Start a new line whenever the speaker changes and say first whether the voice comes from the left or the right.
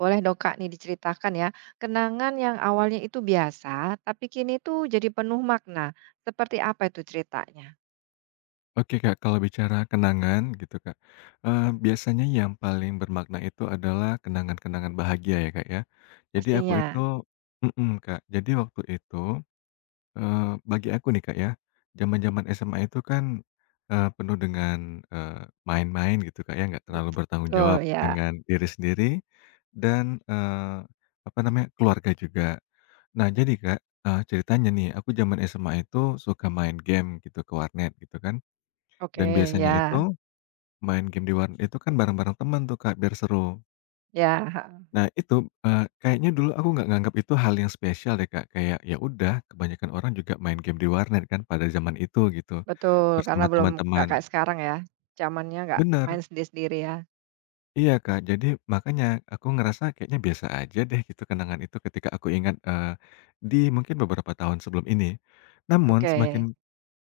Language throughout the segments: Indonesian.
right: Boleh dong Kak nih diceritakan ya, kenangan yang awalnya itu biasa, tapi kini tuh jadi penuh makna. Seperti apa itu ceritanya?
left: Oke Kak, kalau bicara kenangan gitu Kak, biasanya yang paling bermakna itu adalah kenangan-kenangan bahagia ya Kak ya. Jadi aku itu
right: Pastinya,
left: mhm, Kak, jadi waktu itu, bagi aku nih Kak ya, zaman-zaman SMA itu kan, penuh dengan, eee, main-main gitu Kak ya, nggak terlalu bertanggung jawab
right: betul ya.
left: dengan diri sendiri dan, apa namanya, keluarga juga. Nah jadi Kak, ceritanya nih, aku zaman SMA itu suka main game gitu ke warnet gitu kan,
right: Oke
left: dan
right: ya,
left: biasanya itu main game di warnet itu kan bareng-bareng teman tuh, Kak, biar seru.
right: ya, heeh.
left: Nah itu, kayaknya dulu aku nggak nganggap itu hal yang spesial ya, Kak, kayak ya udah kebanyakan orang juga main game di warnet kan pada zaman itu gitu,
right: Betul, karena
left: bersama
right: belum nggak
left: teman-teman.
right: kayak sekarang ya, zamannya nggak
left: Bener,
right: main sendiri-sendiri ya.
left: iya, Kak, jadi makanya aku ngerasa kayaknya biasa aja deh gitu kenangan itu ketika aku ingat, di mungkin beberapa tahun sebelum ini. Namun
right: Oke,
left: semakin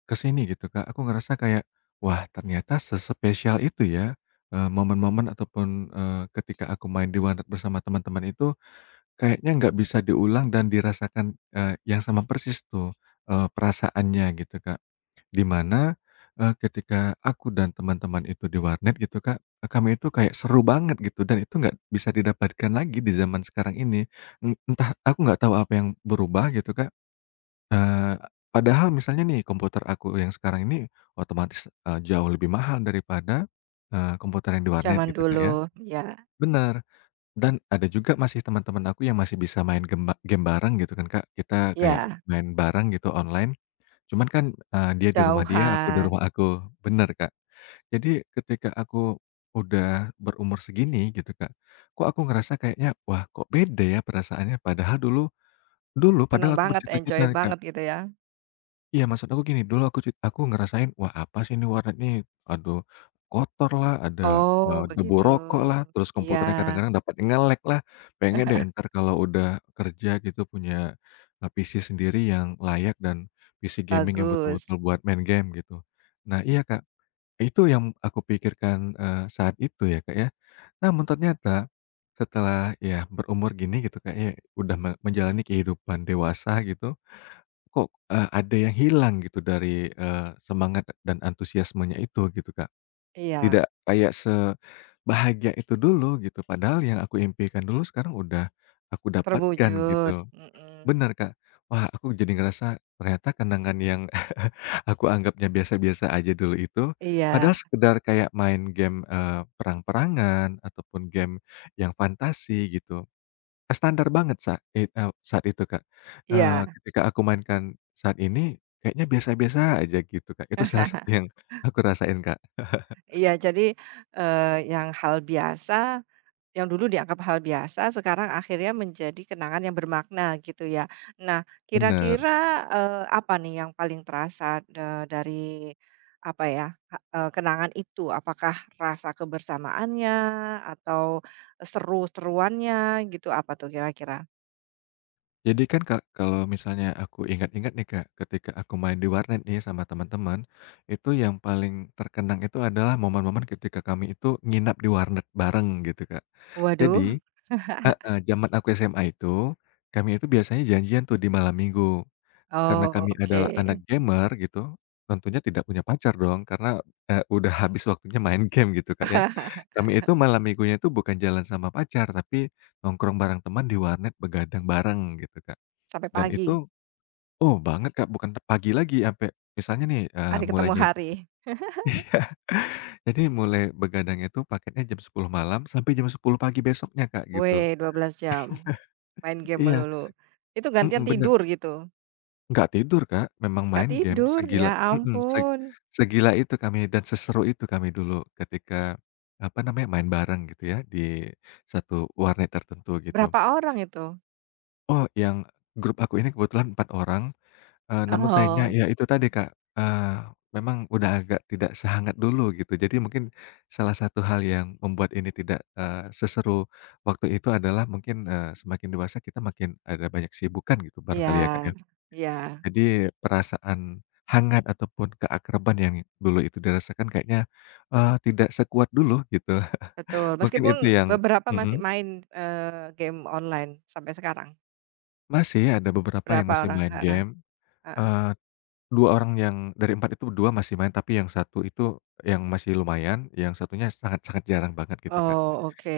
left: ke sini gitu Kak, aku ngerasa kayak, wah ternyata sespesial itu ya, momen-momen ataupun, ketika aku main di Walet bersama teman-teman itu, kayaknya nggak bisa diulang dan dirasakan, yang sama persis tuh, perasaannya gitu Kak. Di mana, ketika aku dan teman-teman itu di warnet gitu Kak, kami itu kayak seru banget gitu dan itu nggak bisa didapatkan lagi di zaman sekarang ini. Entah aku nggak tahu apa yang berubah gitu Kak. Eee, Padahal misalnya nih komputer aku yang sekarang ini otomatis, jauh lebih mahal daripada, komputer yang di warnet
right: zaman
left: gitu, Kak,
right: dulu,
left: ya.
right: ya,
left: Bener, dan ada juga masih teman-teman aku yang masih bisa main game bareng gitu kan, Kak. Kita kayak
right: ya,
left: main bareng gitu online, cuman kan, dia di rumah dia, aku di
right: jauhan,
left: rumah aku. Bener, Kak. Jadi ketika aku udah berumur segini gitu, Kak, kok aku ngerasa kayaknya, "Wah, kok beda ya perasaannya?" Padahal dulu dulu
right: seneng
left: padahal aku
right: banget, enjoy
left: bercita-cita Kak.
right: banget gitu ya.
left: Iya, maksud aku gini, dulu aku ngerasain, "Wah, apa sih ini warnet nih? Aduh, kotor lah, ada,
right: Oh
left: debu
right: begitu,
left: rokok lah, terus
right: iya,
left: komputernya kadang-kadang dapat ngelek lah. Pengen deh ntar kalau udah kerja gitu punya, PC sendiri yang layak dan PC gaming yang
right: bagus,
left: betul-betul buat main game," gitu. Nah, iya, Kak, itu yang aku pikirkan, saat itu ya, Kak, ya. Namun ternyata setelah, ya berumur gini gitu, Kak, ya, udah menjalani kehidupan dewasa gitu. Kok, ada yang hilang gitu dari, semangat dan antusiasmenya itu gitu, Kak.
right: iya,
left: Tidak kayak sebahagia itu dulu gitu, padahal yang aku impikan dulu sekarang udah aku dapatkan
right: terwujud,
left: gitu.
right: mhm.
left: Benar Kak. Wah, aku jadi ngerasa ternyata kenangan yang aku anggapnya biasa-biasa aja dulu itu, padahal
right: Iya
left: sekedar kayak main game, perang-perangan ataupun game yang fantasi gitu. Standar banget saat itu, Kak.
right: iya
left: Ketika aku mainkan saat ini, kayaknya biasa-biasa aja gitu, Kak. Itu salah satu yang aku rasain, Kak.
right: iya. Jadi, yang hal biasa, yang dulu dianggap hal biasa, sekarang akhirnya menjadi kenangan yang bermakna gitu ya. Nah,
left: Bener.
right: kira-kira, apa nih yang paling terasa da dari apa ya, kenangan itu? Apakah rasa kebersamaannya atau seru-seruannya gitu, apa tuh kira-kira?
left: Jadi kan, Kak, kalau misalnya aku ingat-ingat nih, Kak, ketika aku main di warnet nih sama teman-teman, itu yang paling terkenang itu adalah momen-momen ketika kami itu nginap di warnet bareng gitu, Kak.
right: Waduh,
left: Jadi heeh, zaman aku SMA itu, kami itu biasanya janjian tuh di malam minggu. Karena
right: oh
left: kami
right: oke.
left: adalah anak gamer gitu, tentunya tidak punya pacar dong karena, udah habis waktunya main game gitu, Kak, ya. Kami itu malam minggunya itu bukan jalan sama pacar, tapi nongkrong bareng teman di warnet begadang bareng gitu, Kak.
right: Sampai
left: Dan
right: pagi,
left: itu oh banget, Kak, bukan pagi lagi sampai misalnya nih,
right: hari ketemu
left: mulainya
right: hari.
left: iya. Jadi mulai begadangnya itu paketnya jam sepuluh malam sampai jam sepuluh pagi besoknya, Kak, gitu.
right: Weh, 12 jam. Main game
left: Iya,
right: melulu. Itu gantian
left: mhm, bener.
right: tidur gitu?
left: Nggak tidur, Kak, memang
right: Nggak
left: main game
right: tidur? Ya
left: segila mhm, se
right: ampun.
left: segila itu kami dan seseru itu kami dulu ketika, apa namanya, main bareng gitu ya di satu warnet tertentu gitu.
right: Berapa orang itu?
left: Oh, yang grup aku ini kebetulan 4 orang, namun sayangnya
right: Oh.
left: ya itu tadi, Kak, memang udah agak tidak sehangat dulu gitu. Jadi mungkin salah satu hal yang membuat ini tidak, seseru waktu itu adalah mungkin, semakin dewasa kita makin ada banyak sibukan gitu
right: Iya
left: barangkali ya, Kak, ya?
right: iya,
left: Jadi perasaan hangat ataupun keakraban yang dulu itu dirasakan kayaknya, tidak sekuat dulu gitu.
right: betul.
left: Mungkin
right: Meskipun
left: itu yang
right: beberapa masih
left: mhm,
right: main, game online sampai sekarang.
left: masih ada beberapa yang
right: Berapa
left: masih
right: orang?
left: main
right: Heeh
left: game,
right: heeh.
left: eee, 2 orang yang dari 4 itu 2 masih main tapi yang satu itu yang masih lumayan, yang satunya sangat-sangat jarang banget gitu Kak,
right: Oh, oke.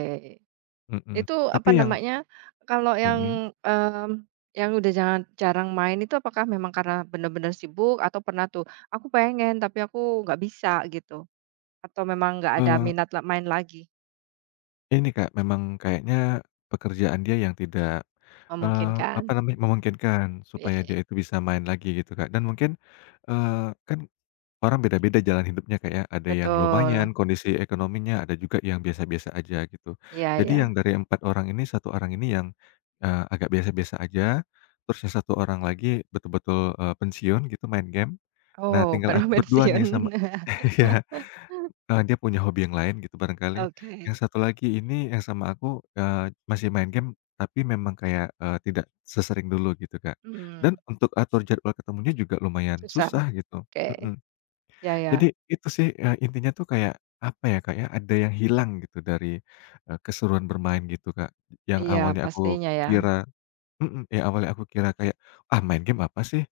left: mhm.
right: Itu apa
left: Tapi yang
right: namanya, kalau
left: mhm,
right: yang, yang udah jangan jarang main itu apakah memang karena benar-benar sibuk atau pernah tuh, "Aku pengen tapi aku nggak bisa," gitu? Atau memang nggak ada
left: eee
right: minat la main lagi?
left: ini Kak, memang kayaknya pekerjaan dia yang tidak, eee,
right: Memungkinkan.
left: apa namanya, memungkinkan
right: Iya
left: supaya
right: iya,
left: dia itu bisa main lagi gitu Kak, dan mungkin, eee, kan orang beda-beda jalan hidupnya Kak ya, ada yang
right: betul.
left: lumayan kondisi ekonominya, ada juga yang biasa-biasa aja gitu.
right: Iya
left: Jadi yang
right: iya.
left: dari 4 orang ini, satu orang ini yang, agak biasa-biasa aja, terus yang 1 orang lagi betul-betul, pensiun gitu main game. Nah
right: Oh,
left: tinggal
right: baru
left: aku berdua nih sama
right: pensiun.
left: iya. Dia punya hobi yang lain gitu barangkali.
right: Oke,
left: Yang satu lagi ini yang sama aku, masih main game tapi memang kayak, tidak sesering dulu gitu, Kak. Dan
right: mhm,
left: untuk atur jadwal ketemunya juga lumayan
right: susah,
left: susah gitu,
right: oke.
left: mhm.
right: Iya iya.
left: Jadi itu sih, intinya tuh kayak apa ya, Kak, ya, ada yang hilang gitu dari, keseruan bermain gitu, Kak. Yang
right: Iya,
left: awalnya aku
right: pastinya ya.
left: kira mhm, yang awalnya aku kira kayak, "Ah, main game apa sih?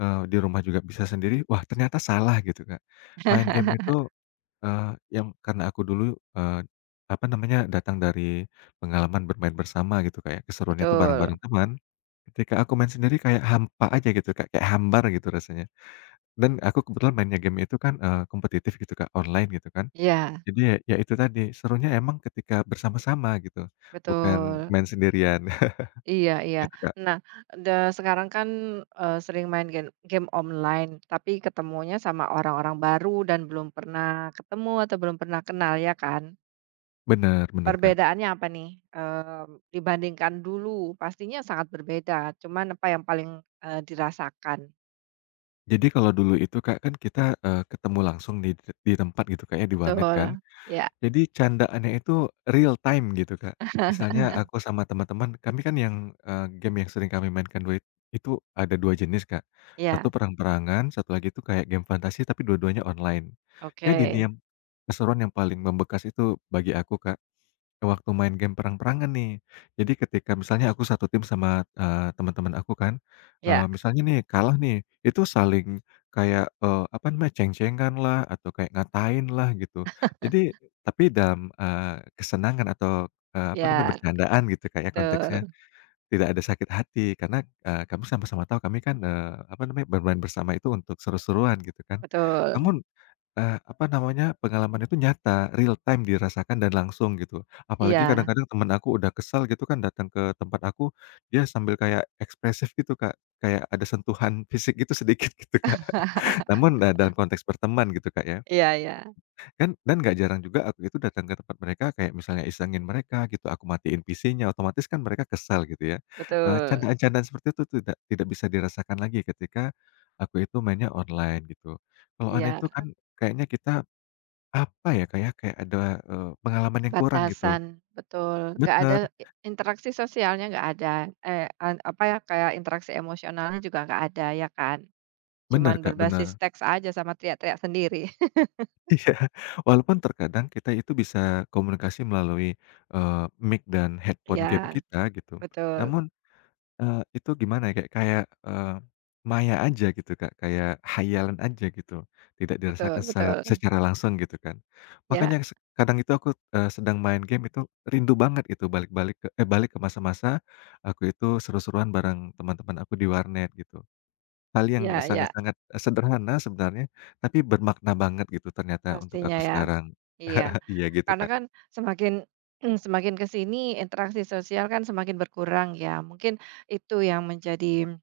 left: Eee, di rumah juga bisa sendiri." Wah, ternyata salah gitu, Kak. Main game itu Yang karena aku dulu, eee, apa namanya, datang dari pengalaman bermain bersama gitu, Kak, ya, keseruannya itu bareng-bareng
right: Betul.
left: teman. Ketika aku main sendiri kayak hampa aja gitu, Kak, kayak hambar gitu rasanya. Dan aku kebetulan mainnya game itu kan, kompetitif gitu, Kak, online gitu kan.
right: Iya,
left: Jadi ya itu tadi, serunya emang ketika bersama-sama gitu, bukan
right: betul.
left: main sendirian
right: Iya iya.
left: gitu, Kak.
right: Nah, sekarang kan, sering main game game online, tapi ketemunya sama orang-orang baru dan belum pernah ketemu atau belum pernah kenal, ya kan?
left: Bener bener, Kak.
right: Perbedaannya apa nih, dibandingkan dulu? Pastinya sangat berbeda, cuman apa yang paling, dirasakan?
left: Jadi kalau dulu itu, Kak, kan kita, ketemu langsung di tempat gitu, Kak, ya, di warnet kan.
right: Betul, ya.
left: Jadi candaannya itu real time gitu, Kak. Misalnya aku sama teman-teman, kami kan yang, game yang sering kami mainkan duet itu ada 2 jenis, Kak.
right: Ya.
left: Satu perang-perangan, satu lagi itu kayak game fantasi tapi dua-duanya online. Jadi nih
right: Oke,
left: yang keseruan yang paling membekas itu bagi aku, Kak, waktu main game perang-perangan nih. Jadi ketika misalnya aku satu tim sama, teman-teman aku kan,
right: ya.
left: misalnya nih kalah nih, itu saling kayak, apa namanya, ceng-cenganlah atau kayak ngatainlah gitu. Jadi tapi dalam, kesenangan atau, apa namanya,
right: Ya.
left: bercandaan gitu Kak ya konteksnya.
right: Betul
left: Tidak ada sakit hati karena, kami sama-sama tahu kami kan, apa namanya, bermain bersama itu untuk seru-seruan gitu kan.
right: betul,
left: Namun apa namanya, pengalaman itu nyata, real time dirasakan dan langsung gitu. Apalagi
right: iya.
left: kadang-kadang temen aku udah kesel gitu kan datang ke tempat aku, dia sambil kayak ekspresif gitu, Kak, kayak ada sentuhan fisik gitu sedikit gitu, Kak. Namun, dalam konteks berteman gitu, Kak, ya.
right: Iya iya,
left: Kan dan nggak jarang juga aku itu datang ke tempat mereka kayak misalnya isengin mereka gitu, aku matiin PC-nya, otomatis kan mereka kesal gitu ya.
right: betul,
left: Candaan-candaan seperti itu tidak tidak bisa dirasakan lagi ketika aku itu mainnya online gitu. Kalau online
right: iya,
left: itu kan kayaknya kita apa ya, Kak, ya, kayak ada, pengalaman yang kurang gitu.
right: batasan, betul, nggak ada
left: Bener
right: interaksi sosialnya nggak ada, eh, an apa ya, kayak interaksi emosionalnya juga nggak ada, ya kan?
left: bener,
right: Cuman
left: Kak, bener.
right: berbasis teks aja sama teriak-teriak sendiri.
left: Iya, walaupun terkadang kita itu bisa komunikasi melalui, eee, mic dan headphone game
right: Iya,
left: kita gitu.
right: betul.
left: Namun, itu gimana ya, kayak kayak, eee, maya aja gitu, Kak, kayak khayalan aja gitu, tidak
right: Betul
left: dirasakan secara
right: betul.
left: secara langsung gitu kan.
right: Ya
left: Makanya kadang itu aku, sedang main game itu rindu banget itu balik-balik ke balik ke masa-masa aku itu seru-seruan bareng teman-teman aku di warnet gitu. Hal yang
right: ya ya,
left: sangat-sangat, sederhana sebenarnya, tapi bermakna banget gitu ternyata untuk
right: pastinya
left: aku
right: ya.
left: sekarang.
right: Iya,
left: Iya gitu,
right: karena
left: Kak.
right: kan semakin semakin ke sini interaksi sosial kan semakin berkurang ya. Mungkin itu yang menjadi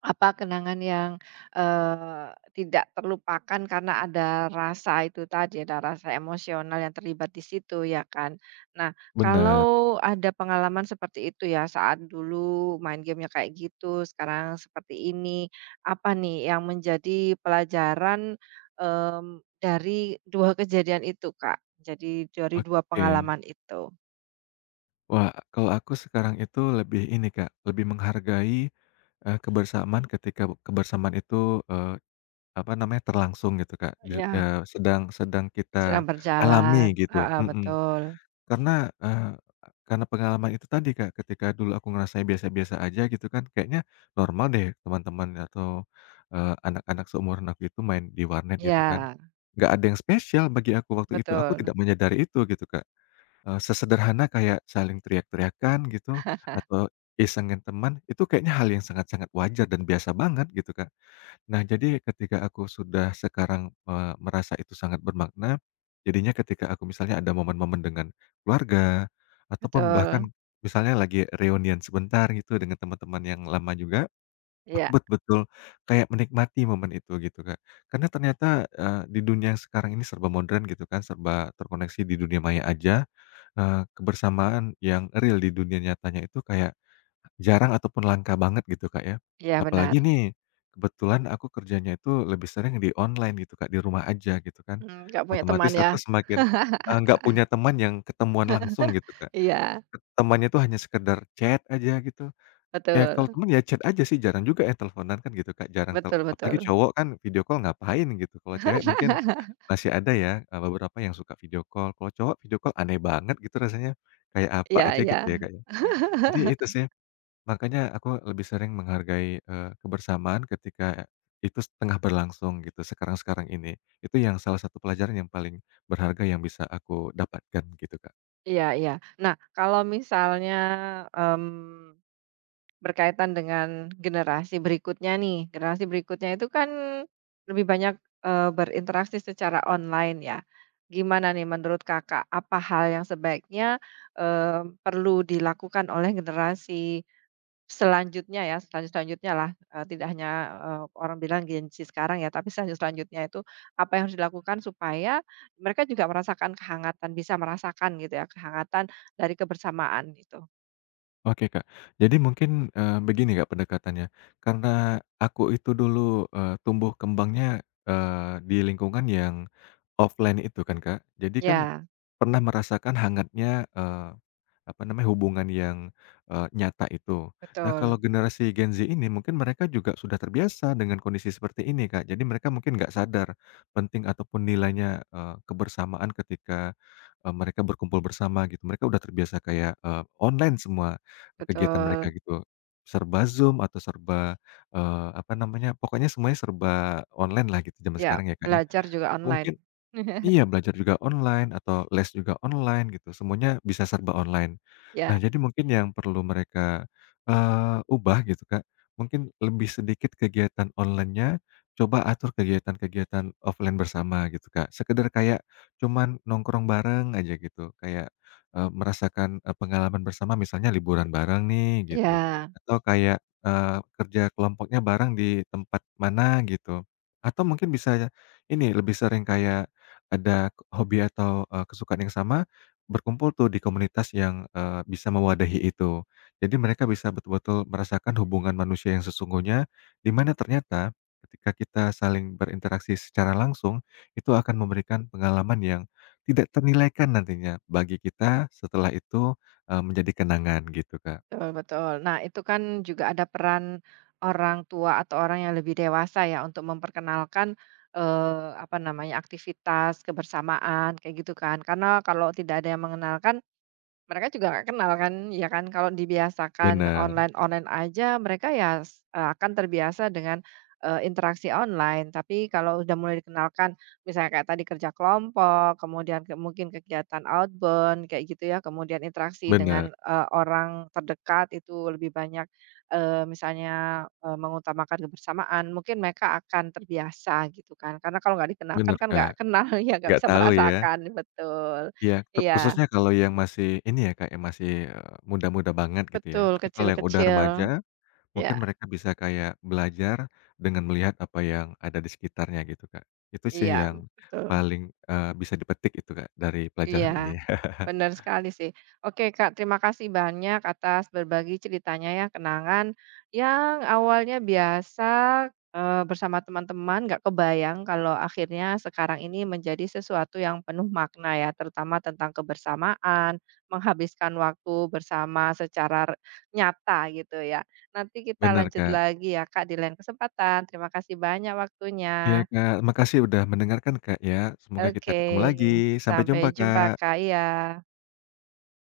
right: apa kenangan yang, tidak terlupakan karena ada rasa itu tadi, ada rasa emosional yang terlibat di situ ya kan. Nah,
left: Bener,
right: kalau ada pengalaman seperti itu ya, saat dulu main gamenya kayak gitu, sekarang seperti ini, apa nih yang menjadi pelajaran, mmm, dari 2 kejadian itu, Kak? Jadi dari dua
left: oke.
right: pengalaman itu.
left: Wah, kalau aku sekarang itu lebih ini, Kak, lebih menghargai, kebersamaan ketika kebersamaan itu, eee, apa namanya, terlangsung gitu, Kak, di
right: Ya
left: eee, sedang sedang kita
right: sedang
left: alami
right: berjalan.
left: gitu,
right: Ah ah,
left: mhm.
right: betul.
left: Karena, karena pengalaman itu tadi, Kak, ketika dulu aku ngerasain biasa-biasa aja gitu kan, kayaknya normal deh teman-teman atau, anak-anak seumuran aku itu main di warnet gitu kan.
right: Ya
left: Nggak ada yang spesial bagi aku waktu itu, aku
right: betul,
left: tidak menyadari itu gitu, Kak. Sesederhana kayak saling teriak-teriakan gitu, atau isengin teman, itu kayaknya hal yang sangat-sangat wajar dan biasa banget gitu, Kak. Nah, jadi ketika aku sudah sekarang, merasa itu sangat bermakna, jadinya ketika aku misalnya ada momen-momen dengan keluarga, ataupun
right: betul.
left: bahkan misalnya lagi reunian sebentar gitu dengan teman-teman yang lama juga, aku
right: Iya
left: betul-betul kayak menikmati momen itu gitu, Kak. Karena ternyata, di dunia yang sekarang ini serba modern gitu kan, serba terkoneksi di dunia maya aja, kebersamaan yang real di dunia nyatanya itu kayak jarang ataupun langka banget gitu, Kak, ya.
right: iya benar,
left: Apalagi nih, kebetulan aku kerjanya itu lebih sering di online gitu, Kak, di rumah aja gitu kan.
right: nggak punya teman
left: Otomatis
right: ya.
left: aku semakin, nggak punya teman yang ketemuan langsung gitu, Kak.
right: Iya,
left: Temannya itu hanya sekedar chat aja gitu. Ya
right: betul
left: kalau teman ya chat aja sih, jarang juga ya teleponan kan gitu, Kak, jarang tel
right: betul
left: apalagi
right: betul.
left: cowok kan video call ngapain gitu. Kalau cewek mungkin masih ada ya, beberapa yang suka video call. Kalau cowok video call aneh banget gitu rasanya, kayak apa
right: Iya
left: aja
right: iya.
left: gitu ya, Kak, ya. Jadi itu sih. Makanya aku lebih sering menghargai, kebersamaan ketika itu setengah berlangsung gitu, sekarang-sekarang ini. Itu yang salah satu pelajaran yang paling berharga yang bisa aku dapatkan gitu, Kak.
right: Iya iya. Nah, kalau misalnya, mmm, berkaitan dengan generasi berikutnya nih, generasi berikutnya itu kan lebih banyak, berinteraksi secara online ya. Gimana nih menurut Kakak, apa hal yang sebaiknya, perlu dilakukan oleh generasi selanjutnya ya, selanjutnya lah, tidak hanya, orang bilang Gen Z sekarang ya, tapi selanjutnya itu apa yang harus dilakukan supaya mereka juga merasakan kehangatan, bisa merasakan gitu ya, kehangatan dari kebersamaan gitu.
left: Oke, Kak. Jadi mungkin, begini, Kak, pendekatannya, karena aku itu dulu, tumbuh kembangnya, di lingkungan yang offline itu kan, Kak. Jadi kan
right: Ya,
left: pernah merasakan hangatnya, apa namanya, hubungan yang, nyata itu. Nah, kalau
right: betul
left: generasi Gen Z ini mungkin mereka juga sudah terbiasa dengan kondisi seperti ini, Kak. Jadi mereka mungkin nggak sadar penting ataupun nilainya, kebersamaan ketika, mereka berkumpul bersama gitu. Mereka udah terbiasa kayak, online semua kegiatan
right: betul.
left: mereka gitu. Serba Zoom atau serba, apa namanya, pokoknya semuanya serba online lah gitu zaman
right: Ya,
left: sekarang ya, Kak, ya.
right: belajar juga online.
left: Mungkin iya, belajar juga online atau les juga online gitu, semuanya bisa serba online. Nah,
right: Ya
left: jadi mungkin yang perlu mereka, ubah gitu, Kak, mungkin lebih sedikit kegiatan online-nya, coba atur kegiatan-kegiatan offline bersama gitu, Kak. Sekedar kayak cuman nongkrong bareng aja gitu, kayak, merasakan, pengalaman bersama misalnya liburan bareng nih gitu,
right: ya.
left: atau kayak, kerja kelompoknya bareng di tempat mana gitu, atau mungkin bisa ini, lebih sering kayak ada hobi atau, kesukaan yang sama, berkumpul tuh di komunitas yang, bisa mewadahi itu. Jadi mereka bisa betul-betul merasakan hubungan manusia yang sesungguhnya, di mana ternyata ketika kita saling berinteraksi secara langsung, itu akan memberikan pengalaman yang tidak ternilaikan nantinya bagi kita setelah itu, menjadi kenangan gitu, Kak.
right: Betul betul. Nah, itu kan juga ada peran orang tua atau orang yang lebih dewasa ya untuk memperkenalkan, apa namanya, aktivitas kebersamaan kayak gitu kan. Karena kalau tidak ada yang mengenalkan, mereka juga nggak kenal kan, ya kan? Kalau dibiasakan
left: Bener
right: online-online aja mereka ya akan terbiasa dengan, interaksi online. Tapi kalau udah mulai dikenalkan, misalnya kayak tadi kerja kelompok, kemudian mungkin kegiatan outbound kayak gitu ya, kemudian interaksi
left: bener
right: dengan, orang terdekat itu lebih banyak, misalnya, mengutamakan kebersamaan, mungkin mereka akan terbiasa gitu kan. Karena kalau nggak dikenalkan
left: bener,
right: kan nggak
left: Kak.
right: kenal ya, nggak
left: Nggak
right: bisa
left: tahu ya.
right: merasakan, betul.
left: Iya,
right: Iya.
left: khususnya kalau yang masih ini ya, Kak, yang masih, muda-muda banget gitu ya.
right: Betul,
left: Tapi kalau yang udah remaja,
right: kecil-kecil.
left: mungkin
right: Ya
left: mereka bisa kayak belajar dengan melihat apa yang ada di sekitarnya gitu, Kak. Itu sih
right: iya,
left: yang
right: betul.
left: paling, bisa dipetik itu, Kak, dari
right: Iya,
left: pelajaran ini.
right: benar sekali sih. Oke Kak, terima kasih banyak atas berbagi ceritanya ya, kenangan yang awalnya biasa, bersama teman-teman, nggak kebayang kalau akhirnya sekarang ini menjadi sesuatu yang penuh makna ya, terutama tentang kebersamaan, menghabiskan waktu bersama secara nyata gitu ya. Nanti kita
left: Bener,
right: lanjut
left: Kak.
right: lagi ya Kak, di lain kesempatan. Terima kasih banyak
left: Iya,
right: waktunya.
left: Kak, makasih udah mendengarkan, Kak, ya. Semoga kita
right: Oke,
left: ketemu lagi. Sampai jumpa,
right: sampai jumpa
left: Kak.
right: Kak, iya.